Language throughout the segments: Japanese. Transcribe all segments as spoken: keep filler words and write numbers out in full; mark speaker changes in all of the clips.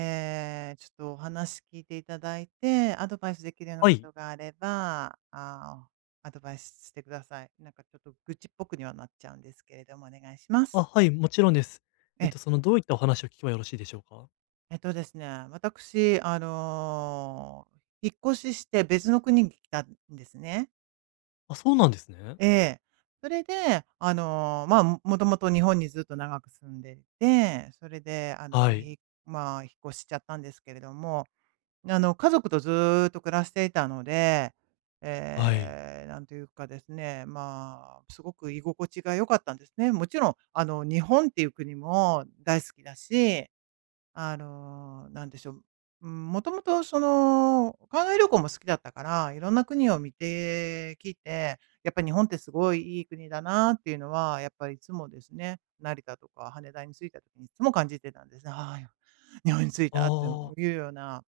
Speaker 1: えーちょっとお話聞いていただいて、アドバイスできるような
Speaker 2: は
Speaker 1: こ
Speaker 2: い。
Speaker 1: とがあれば、あーアドバイスしてください。なんかちょっと愚痴っぽくにはなっちゃうんですけれども、お願いしま
Speaker 2: あ、
Speaker 1: す。
Speaker 2: はい、もちろんです。えっ
Speaker 1: え、
Speaker 2: と、その、どういったお話を聞けばよろしいでしょうか？
Speaker 1: えっとですね、私、あのー引っ越しして別の国に来たんですね。
Speaker 2: あ、そうなんですね。
Speaker 1: ええ、それで、あのーまあ、ももともと日本にずっと長く住んでいて、それで、あ
Speaker 2: は
Speaker 1: の、
Speaker 2: い、
Speaker 1: ひまあ、引っ越しちゃったんですけれども、あの、家族とずーっと暮らしていたので、
Speaker 2: はい。
Speaker 1: ええ、なんというかですね、まあ、すごく居心地が良かったんですね。もちろん、あの、日本っていう国も大好きだし、あの、なんでしょう、うん、もともとその、海外旅行も好きだったから、いろんな国を見てきて、やっぱ日本ってすごいいい国だなっていうのは、やっぱりいつもですね、成田とか羽田に着いた時にいつも感じてたんですね。ああ、日本に着い
Speaker 2: あ
Speaker 1: たって
Speaker 2: あ、
Speaker 1: いうような、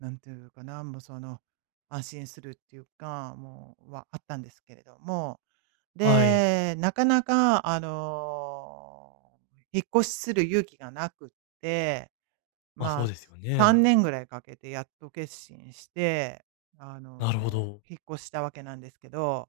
Speaker 1: なんていうかな、もうその、安心するっていうか、もう、はあったんですけれども。
Speaker 2: はい。
Speaker 1: で、なかなかあの、引っ越しする勇気がなくって、
Speaker 2: まあ、
Speaker 1: ま
Speaker 2: そ
Speaker 1: あ、
Speaker 2: うですよ
Speaker 1: 3
Speaker 2: ね。
Speaker 1: 年ぐらいかけてやっと決心して、あ
Speaker 2: なるほ
Speaker 1: の、
Speaker 2: ど。
Speaker 1: 引っ越したわけなんですけど、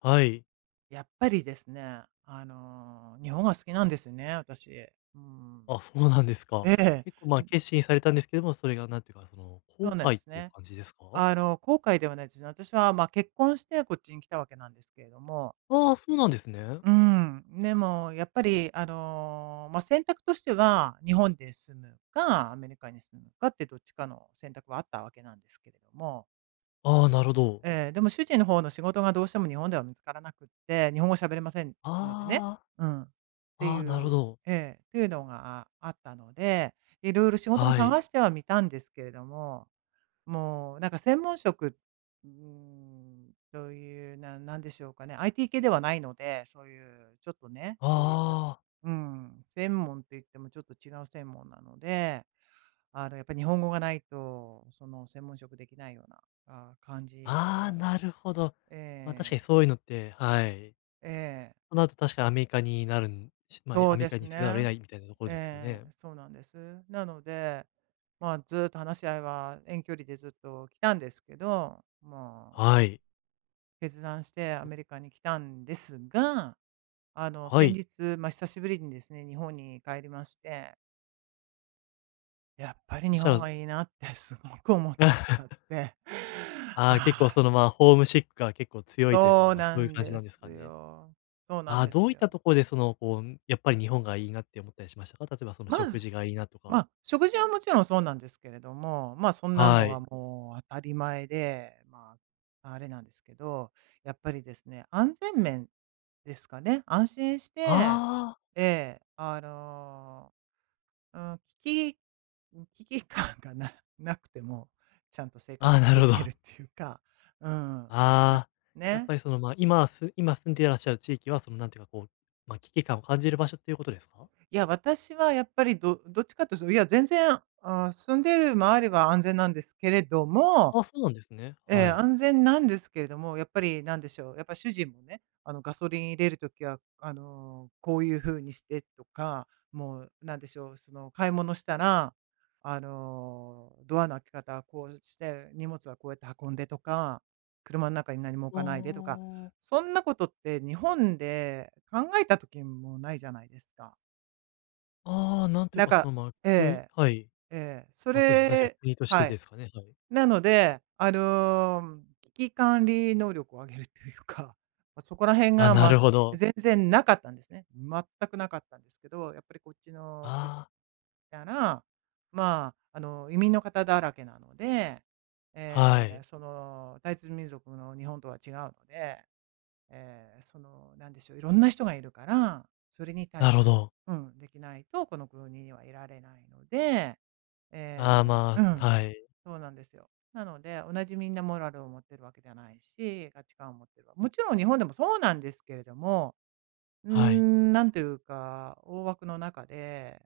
Speaker 2: はい。
Speaker 1: やっぱりですね、あの、日本が好きなんですよね、私。うん。
Speaker 2: あ、そうなんですか。
Speaker 1: え
Speaker 2: 結構、ま、
Speaker 1: え、
Speaker 2: あ
Speaker 1: ん、
Speaker 2: 決心されたんですけども、それがなんていうか、その、
Speaker 1: そ
Speaker 2: 後
Speaker 1: うなんで
Speaker 2: 悔っ
Speaker 1: す
Speaker 2: ていう
Speaker 1: ね。
Speaker 2: 感じですか？
Speaker 1: あの、後悔ではないですね。私は、まあ、結婚してこっちに来たわけなんですけれども、
Speaker 2: ああ、そうなんですね。
Speaker 1: うん、でもやっぱり、あの、まあ、選択としては、日本で住むか、アメリカに住むかってどっちかの選択はあったわけなんですけれども、
Speaker 2: ああ、なるほど。
Speaker 1: ええ、でも主人の方の仕事がどうしても日本では見つからなくって、日本語喋れませんのでね。
Speaker 2: あ
Speaker 1: うん。っ
Speaker 2: あ、
Speaker 1: て
Speaker 2: あ
Speaker 1: い
Speaker 2: あ、なるほ
Speaker 1: う、
Speaker 2: ど。
Speaker 1: ええ、っていうのがあったので、いろいろ仕事も
Speaker 2: はい。
Speaker 1: 探してはみたんですけれども、もうなんか専門職、うーん、という、ななんでしょうかね、アイティー 系ではないので、そういうちょっとね、そういう、
Speaker 2: ああ、
Speaker 1: うん、専門といってもちょっと違う専門なので、あの、やっぱり日本語がないと、その専門職できないような、あ、感じ
Speaker 2: ああ、
Speaker 1: なの
Speaker 2: な
Speaker 1: で、
Speaker 2: るほど。ま、あ確か
Speaker 1: え
Speaker 2: に
Speaker 1: え、
Speaker 2: そういうのってはい。
Speaker 1: ええ、
Speaker 2: その後確かアメリカになるんしまあ、
Speaker 1: そう
Speaker 2: アメ
Speaker 1: で
Speaker 2: リカ
Speaker 1: す
Speaker 2: にせざるを得
Speaker 1: ね。
Speaker 2: ないみたいなところですよ
Speaker 1: え
Speaker 2: ね。
Speaker 1: え、そうなんです。なので、まあ、ずっと話し合いは遠距離でずっと来たんですけど、まあ、
Speaker 2: はい。
Speaker 1: 決断してアメリカに来たんですが、あの、
Speaker 2: は
Speaker 1: 先
Speaker 2: い。
Speaker 1: 日、まあ、久しぶりにですね、日本に帰りまして、やっぱり
Speaker 2: そ
Speaker 1: 日
Speaker 2: した
Speaker 1: 本
Speaker 2: ら
Speaker 1: はいいなって すごく思っちゃ って。
Speaker 2: ああ、結構
Speaker 1: ああ、
Speaker 2: その、まあ、ホームシックが結構強いという
Speaker 1: そ
Speaker 2: か、
Speaker 1: う
Speaker 2: ま、そ
Speaker 1: な
Speaker 2: ういう
Speaker 1: ん
Speaker 2: 感じ
Speaker 1: で
Speaker 2: なんです
Speaker 1: す
Speaker 2: かね。
Speaker 1: よ。そうなん
Speaker 2: ああ、
Speaker 1: で
Speaker 2: ど
Speaker 1: す
Speaker 2: ういった
Speaker 1: よ。
Speaker 2: ところでその、こう、やっぱり日本がいいなって思ったりしましたか？例えばその
Speaker 1: ま
Speaker 2: 食
Speaker 1: ず、
Speaker 2: 事がいいなと
Speaker 1: ま、
Speaker 2: か。
Speaker 1: あ、食事はもちろんそうなんですけれども、ま、あ、そんなの
Speaker 2: は
Speaker 1: は
Speaker 2: い。
Speaker 1: もう当たり前で、まあ、あれなんですけど、やっぱりですね、安全面ですかね。安心して、
Speaker 2: ああ、
Speaker 1: ええ、あの、うん、危機危機感がななくても、ちゃんと生
Speaker 2: あ
Speaker 1: 活
Speaker 2: あ、
Speaker 1: し
Speaker 2: な
Speaker 1: て
Speaker 2: る
Speaker 1: い
Speaker 2: ほど。
Speaker 1: けるっていうか、うん、な、
Speaker 2: ああ、やっ
Speaker 1: ね。
Speaker 2: ぱりその、まあ、今す今住んでいらっしゃる地域はそのなんていうかこう、ま、危機感を感じる場所っていうことですか？
Speaker 1: いや、私はやっぱりどどっちかというと、いや、全然、あ、住んでいる周りは安全なんですけれども、
Speaker 2: ああ、そうなんですね。
Speaker 1: ええ、
Speaker 2: はい。
Speaker 1: 安全なんですけれども、やっぱりなんでしょう、やっぱ主人もね、あの、ガソリン入れるときは、あの、こういう風にしてとか、もうなんでしょう、その買い物したら、あの、ドアの開け方はこうして、荷物はこうやって運んでとか、車の中に何も置
Speaker 2: あ
Speaker 1: かないでとか、
Speaker 2: あ。
Speaker 1: そんなことって日本で考えた時もないじゃないですか。
Speaker 2: ああ、なんという
Speaker 1: なん
Speaker 2: か、そ
Speaker 1: か、
Speaker 2: の、ま、あ
Speaker 1: え
Speaker 2: 国
Speaker 1: え、
Speaker 2: はい。
Speaker 1: ええ、そ
Speaker 2: ま、あそうですね、確かに
Speaker 1: れ、
Speaker 2: 国として
Speaker 1: は
Speaker 2: で
Speaker 1: い。
Speaker 2: すかね、はい。
Speaker 1: なので、あの、危機管理能力を上げるというか、ま、そこら辺
Speaker 2: あ、
Speaker 1: が、
Speaker 2: な
Speaker 1: ま、
Speaker 2: るほど。
Speaker 1: 全然なかったんですね。全くなかったんですけど、やっぱりこっちの国
Speaker 2: ああ、
Speaker 1: から、まあ、あの、移民の方だらけなので、え
Speaker 2: は
Speaker 1: え、
Speaker 2: い。
Speaker 1: その、タイツ民族の日本とは違うので、えー、その、なんでしょう、いろんな人がいるから、それに対
Speaker 2: なるほ
Speaker 1: 処
Speaker 2: ど。
Speaker 1: うん、できないと、この国にはいられないので、
Speaker 2: ああ、
Speaker 1: え
Speaker 2: ま
Speaker 1: ー、う
Speaker 2: あ、
Speaker 1: ん、
Speaker 2: はい、
Speaker 1: そうなんですよ。なので、同じみんなモラルを持ってるわけじゃないし、価値観を持ってるわ、もちろん日本でもそうなんですけれども、うー
Speaker 2: はい。
Speaker 1: ん、なんというか、大枠の中で、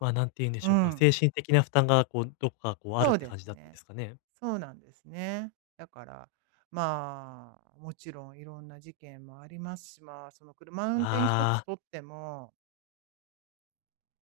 Speaker 2: まあ、なんて言うんで
Speaker 1: う
Speaker 2: しょうか、
Speaker 1: ん。
Speaker 2: 精神的な負担が、こう、どこか、こう、ある
Speaker 1: そ
Speaker 2: っ
Speaker 1: う
Speaker 2: て
Speaker 1: で
Speaker 2: 感じ
Speaker 1: す
Speaker 2: だったんで
Speaker 1: ね。
Speaker 2: すかね？
Speaker 1: そうなんですね。だから、まあ、もちろんいろんな事件もありますし、まあ、その車運転一つ
Speaker 2: ああ、
Speaker 1: とっても、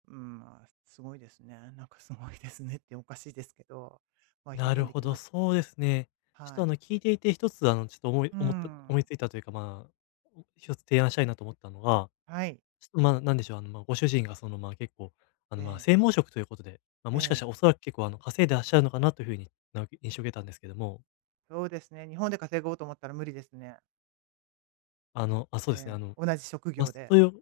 Speaker 1: うん、まあ、すごいですね。なんかすごいですねっておかしいですけど、まあ、表
Speaker 2: なる
Speaker 1: 現で
Speaker 2: ほ
Speaker 1: き
Speaker 2: ど、
Speaker 1: ます。
Speaker 2: そうですね。ちょっ
Speaker 1: は
Speaker 2: と、あ
Speaker 1: い。
Speaker 2: の、聞いていて、一つ、あの、ちょっと思い
Speaker 1: う
Speaker 2: 思った思い
Speaker 1: ん。
Speaker 2: ついたというか、まあ、お一つ提案したいなと思ったのが
Speaker 1: はい。
Speaker 2: ちょっと、まあ、なんでしょう、あの、まあ、ご主人がその、まあ、結構、あ
Speaker 1: え
Speaker 2: の、まあ、
Speaker 1: え。
Speaker 2: 性毛色ということで、まあ、
Speaker 1: え
Speaker 2: もしかした
Speaker 1: え。
Speaker 2: らおそらく結構、あの、稼いでらっしゃるのかなというふうにな印象を受けたんですけども、
Speaker 1: そうですね。日本で稼ごうと思ったら無理ですね。
Speaker 2: あの、あ、そうですね、あ
Speaker 1: ええ。
Speaker 2: の、
Speaker 1: 同じ職
Speaker 2: まあ、
Speaker 1: 業で。
Speaker 2: という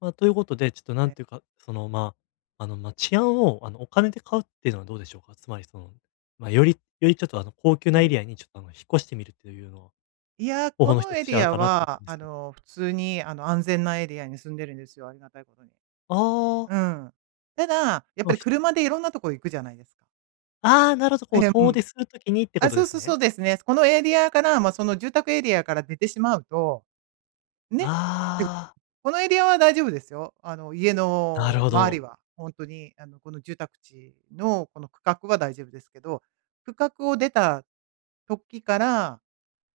Speaker 2: まあ、ということで、ちょっとな
Speaker 1: え
Speaker 2: んていう
Speaker 1: え。
Speaker 2: か、その、まあ、あの、まあ、治安を、あの、お金で買うっていうのはどうでしょうか？つまりその、まあ、よりよりちょっと、あの、高級
Speaker 1: え
Speaker 2: なエリ
Speaker 1: え。
Speaker 2: アにちょっと、あの、引っ越してみるっていうのは
Speaker 1: いや、
Speaker 2: 方
Speaker 1: こ
Speaker 2: 法の
Speaker 1: の
Speaker 2: 一つ
Speaker 1: エ
Speaker 2: として
Speaker 1: リ
Speaker 2: ある
Speaker 1: ア
Speaker 2: かなと思った
Speaker 1: は、
Speaker 2: んです
Speaker 1: あ
Speaker 2: けど。
Speaker 1: の、普通に、あの、安全なエリアに住んでるんですよ。ありがたいことに。
Speaker 2: ああ、
Speaker 1: うん。ただ、やっ
Speaker 2: ま
Speaker 1: ぱ
Speaker 2: あ、
Speaker 1: り
Speaker 2: ふ
Speaker 1: 車でいろんなとこ行くじゃないですか。
Speaker 2: ああ、なるほど、こう
Speaker 1: ええ、う
Speaker 2: 遠出
Speaker 1: ん。
Speaker 2: するときにってこ
Speaker 1: あ、
Speaker 2: とで
Speaker 1: そう
Speaker 2: す
Speaker 1: そうそ
Speaker 2: ね。
Speaker 1: うですね。このエリアから、まあ、その住宅エリアから出てしまうと、ね。で、
Speaker 2: あ
Speaker 1: このエリアは大丈夫ですよ。あの、家
Speaker 2: あ、なる
Speaker 1: の
Speaker 2: ほ
Speaker 1: 周り
Speaker 2: ど。
Speaker 1: は、本当に、あの、この住宅地のこの区画は大丈夫ですけど、区画を出た時から、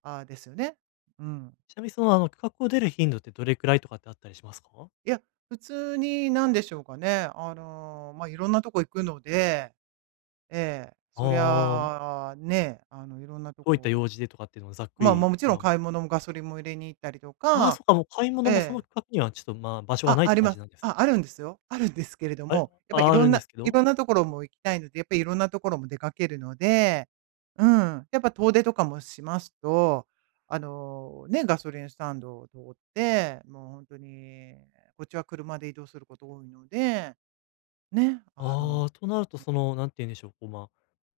Speaker 1: あ、ですよね。うん。
Speaker 2: ちなみにその、あの、企画を出る頻度ってどれくらいとかってあったりしますか？
Speaker 1: いや、普通に何でしょうかね、あの、まあ、いろんなとこ行くので、ええ、
Speaker 2: あ
Speaker 1: そり
Speaker 2: あ、
Speaker 1: ゃあ、ね、あの、いろんなと
Speaker 2: どういった
Speaker 1: こ、
Speaker 2: 用事でとかっていうのをざっく
Speaker 1: まあ、ま、
Speaker 2: り、
Speaker 1: もちろ
Speaker 2: ま
Speaker 1: ん
Speaker 2: あ、
Speaker 1: 買い物もガソリンも入れに行ったりと
Speaker 2: ああ、
Speaker 1: か、
Speaker 2: そっか、もう買い
Speaker 1: え
Speaker 2: 物もその
Speaker 1: え、
Speaker 2: 企画にはちょっと、まあ、場所が
Speaker 1: あ、
Speaker 2: ないっ
Speaker 1: あ
Speaker 2: て
Speaker 1: り
Speaker 2: 感
Speaker 1: ま
Speaker 2: じ
Speaker 1: す。
Speaker 2: なんです。
Speaker 1: あ、あるんですよ。あるんですけれど
Speaker 2: あれ
Speaker 1: も、やっぱりい
Speaker 2: あ、あ
Speaker 1: ろ
Speaker 2: る
Speaker 1: ん
Speaker 2: んで
Speaker 1: な
Speaker 2: すけ
Speaker 1: い
Speaker 2: ど
Speaker 1: ろんなところも行きたいので、やっぱりいろんなところも出かけるので、うん、やっぱ遠出とかもしますと、あの、ね、ガソリンスタンドを通って、もう本当に、こっちは車で移動すること多いので、ね、あの、
Speaker 2: ああ、となるとその、なんて言うんでしょう、こう、ま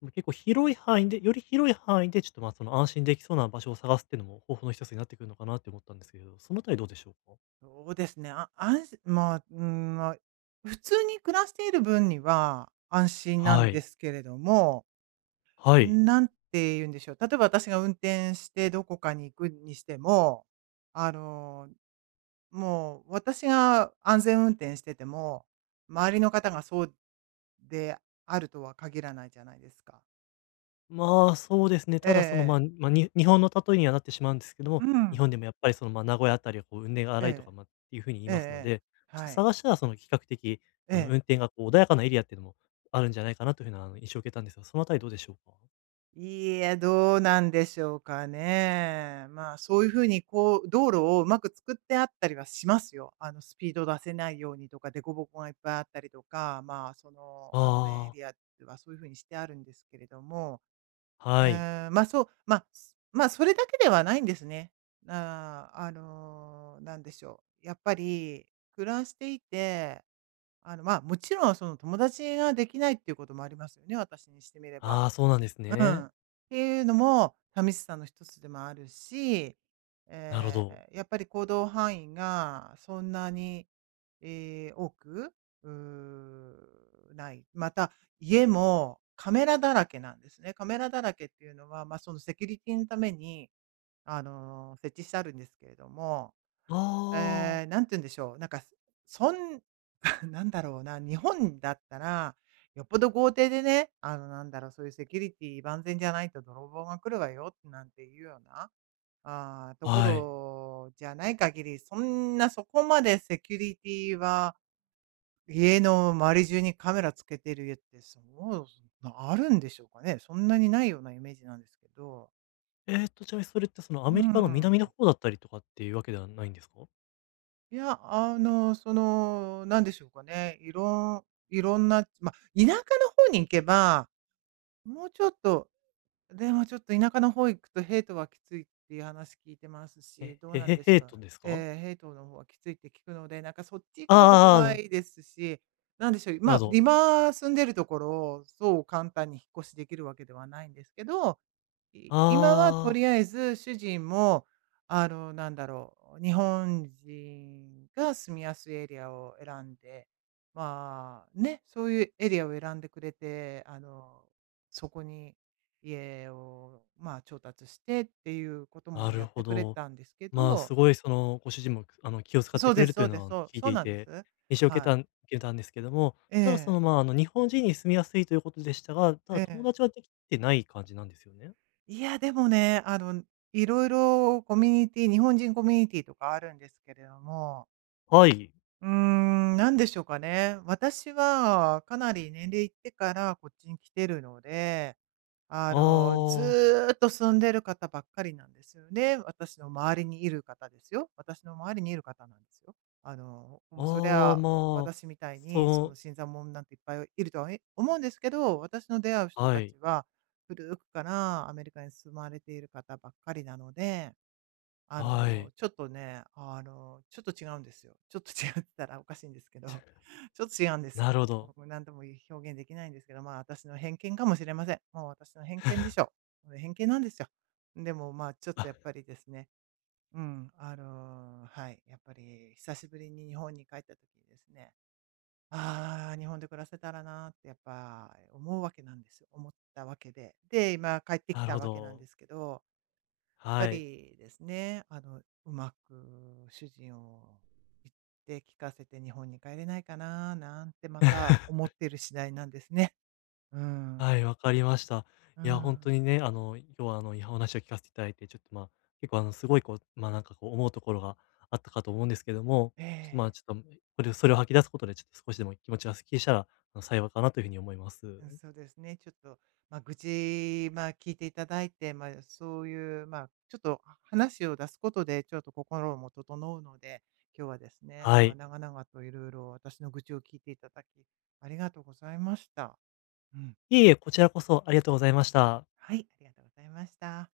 Speaker 2: あ、結構広い範囲でより広い範囲でちょっと、まあ、その、安心できそうな場所を探すっていうのも方法の一つになってくるのかなって思ったんですけど、そのあたりどうでしょうか？
Speaker 1: そうですね。あ、安心、まあ、うん、ま、普通に暮らしている分には安心なん
Speaker 2: は
Speaker 1: で
Speaker 2: い。
Speaker 1: すけれども、
Speaker 2: はい。
Speaker 1: なんて言うんでしょう、例えば私が運転してどこかに行くにしても、あの、もう私が安全運転してても、周りの方がそうであるとは限らないじゃないですか。
Speaker 2: まあ、そうですね。
Speaker 1: ええ
Speaker 2: ただその、ま
Speaker 1: え
Speaker 2: あ、
Speaker 1: え。
Speaker 2: まあ、に日本の例えにはなってしまうんですけど
Speaker 1: う
Speaker 2: も、日
Speaker 1: ん。
Speaker 2: 本でもやっぱりその、ま、名古屋あたりはこう運転が荒いと
Speaker 1: え
Speaker 2: か、
Speaker 1: え。
Speaker 2: ま、っていうふうに言い
Speaker 1: ええ
Speaker 2: ますの
Speaker 1: ええ。
Speaker 2: で、ちょっと
Speaker 1: はい。
Speaker 2: 探したらその比較的、
Speaker 1: え
Speaker 2: あの、
Speaker 1: え。
Speaker 2: 運転がこう穏やかなエリアっていうのもあるんじゃないかなというふうな、あの、印象を受けたんですが、そのあたりどうでしょうか？
Speaker 1: いいえ、どうなんでしょうかね。まあ、そういうふうにこう、道路をうまく作ってあったりはしますよ。あの、スピード出せないようにとか、凸凹がいっぱいあったりとか、まあ、その、
Speaker 2: あ
Speaker 1: 安全エ
Speaker 2: あ、
Speaker 1: リアはそういうふうにしてあるんですけれども、う
Speaker 2: はい。
Speaker 1: ーん、まあ、そう、まあ、す、まあ、それだけではないんですね。ああ、あの、なんでしょう、やっぱり暮らしていて、あの、まあ、もちろんその友達ができないっていうこともありますよね、私にしてみれば。
Speaker 2: ああ、そうなんです
Speaker 1: う
Speaker 2: ね。
Speaker 1: ん。っていうのも寂しさの一つでもあるし、
Speaker 2: なるほ
Speaker 1: え
Speaker 2: ど。
Speaker 1: ー、やっぱり行動範囲がそんなに、えー、多く、うー、ない。また、家もカメラだらけなんですね。カメラだらけっていうのは、まあ、そのセキュリティのために、あの、設置してあるんですけれども、
Speaker 2: あ
Speaker 1: え
Speaker 2: あ、
Speaker 1: え、なんて言うんでしょう、なんか、そん なんだろうな、日本だったら、よっぽど豪邸でね、あの、なんだろう、そういうセキュリティ万全じゃないと泥棒が来るわよなんていうような、あーとこ
Speaker 2: はい。
Speaker 1: ろじゃない限り、そんなそこまでセキュリティは、家の周り中にカメラつけてる家って、そう、あるんでしょうかね。そんなにないようなイメージなんですけど。
Speaker 2: えーっと、ちなみにそれってそのア
Speaker 1: うー
Speaker 2: メリカの南の
Speaker 1: ん。
Speaker 2: 方だったりとかっていうわけではないんですか？
Speaker 1: いや、あの、その、なんでしょうかね、いろんいろんな、まあ、田舎の方に行けば、もうちょっと、でもちょっと田舎の方行くとヘイトはきついっていう話聞いてます
Speaker 2: え、
Speaker 1: し、どう
Speaker 2: へ
Speaker 1: なん
Speaker 2: へ
Speaker 1: でし
Speaker 2: へ
Speaker 1: ょ
Speaker 2: ー
Speaker 1: う。
Speaker 2: とですか？
Speaker 1: ええ、ヘイトの方はきついって聞くので、なんかそっち行
Speaker 2: あ
Speaker 1: くのも
Speaker 2: あああ、
Speaker 1: 怖
Speaker 2: な
Speaker 1: いですし、なんでしょう、
Speaker 2: な
Speaker 1: ま
Speaker 2: る
Speaker 1: あ、
Speaker 2: ほど。
Speaker 1: 今住んでるところをそう簡単に引っ越しできるわけではないんですけど、い
Speaker 2: あ
Speaker 1: 今はとり
Speaker 2: あ。
Speaker 1: あえず主人も、あの、なんだろう、日本人が住みやすいエリアを選んで、まあね、そういうエリアを選んでくれて、あの、そこに家を、まあ、調達してっていうこと
Speaker 2: な
Speaker 1: もや
Speaker 2: る
Speaker 1: っ
Speaker 2: ほ
Speaker 1: てくれ
Speaker 2: ど。
Speaker 1: たんですけ
Speaker 2: まあ、
Speaker 1: ど、
Speaker 2: すごいそのご主人も、あの、気を遣っ
Speaker 1: そ
Speaker 2: て
Speaker 1: う
Speaker 2: く
Speaker 1: で
Speaker 2: れる
Speaker 1: す
Speaker 2: と
Speaker 1: そ
Speaker 2: いう
Speaker 1: うで
Speaker 2: の
Speaker 1: す、
Speaker 2: は
Speaker 1: そう、
Speaker 2: 聞い
Speaker 1: そ
Speaker 2: て
Speaker 1: う
Speaker 2: い
Speaker 1: なんで
Speaker 2: て、
Speaker 1: す。
Speaker 2: 印象を受け
Speaker 1: は
Speaker 2: た
Speaker 1: い。
Speaker 2: ん受けたんですけども、
Speaker 1: え
Speaker 2: ただそ
Speaker 1: え、
Speaker 2: の、まあ、あの、日本人に住みやすいということでしたが、た
Speaker 1: え
Speaker 2: だ友達
Speaker 1: え。
Speaker 2: はできてない感じなんですよね？
Speaker 1: いや、でもね、あの、いろいろコミュニティ、日本人コミュニティとかあるんですけれども、
Speaker 2: はい。
Speaker 1: うーん、なんでしょうかね。私はかなり年齢いってからこっちに来てるので、あ
Speaker 2: あ
Speaker 1: の、
Speaker 2: あ、
Speaker 1: ずーっと住んでる方ばっかりなんですよね。私の周りにいる方ですよ。私の周りにいる方なんですよ。あの、もうそり
Speaker 2: ああ、
Speaker 1: ゃ、
Speaker 2: まあ、
Speaker 1: 私みたいに、その
Speaker 2: そう
Speaker 1: 新参者なんていっぱいいるとは思うんですけど、私の出会う人
Speaker 2: は
Speaker 1: た
Speaker 2: い、
Speaker 1: ちは、古くからアメリカに住まれている方ばっかりなので、あ
Speaker 2: は
Speaker 1: の、
Speaker 2: い。
Speaker 1: ちょっとね、あの、ちょっと違うんですよ。ちょっと違うって言ったらおかしいんですけど、ちょっと違うんです
Speaker 2: な
Speaker 1: よ。
Speaker 2: るほ
Speaker 1: も
Speaker 2: ど。
Speaker 1: う何とも表現できないんですけど、まあ私の偏見かもしれません。もう私の偏見でしょう。偏見なんですよ。でもまあちょっ と
Speaker 2: あ、
Speaker 1: やっぱりですね、うん、あの、はい、やっぱり久しぶりに日本に帰った時にですね、ああ、日本で暮らせたらなーってやっぱ思うわけなんですよ。思ったわけで。で、今帰ってき
Speaker 2: なる
Speaker 1: た
Speaker 2: ほ
Speaker 1: わけなんで
Speaker 2: ど。
Speaker 1: すけど、やっぱ
Speaker 2: はい。
Speaker 1: りですね、あの、うまく主人を言って聞かせて日本に帰れないかな、なんてまた思っている次第なんですね。うん。
Speaker 2: はい、わかりました。
Speaker 1: う
Speaker 2: いや、本
Speaker 1: ん。
Speaker 2: 当にね、あの、今日はあの、いや、お話を聞かせていただいて、ちょっと、まあ、結構あの、すごいこう、まあ、なんかこう思うところがあったかと思うんですけども、
Speaker 1: え
Speaker 2: ちょっと、まあ、
Speaker 1: え。
Speaker 2: ちょっと、これそれを吐き出すことで、ちょっと少しでも気持ちがスッキリしたら、あの、幸いかなというふうに思います。
Speaker 1: うん、そうですね。ちょっと、まあ、愚痴、まあ、聞いていただいて、まあ、そういう、まあ、ちょっと話を出すことで、ちょっと心も整うので、今日はですね、
Speaker 2: は
Speaker 1: まあ、
Speaker 2: い。
Speaker 1: 長々と色々私の愚痴を聞いていただき、ありがとうございました。うん。
Speaker 2: いえいえ、こちらこそありがとうございました。
Speaker 1: はい、ありがとうございました。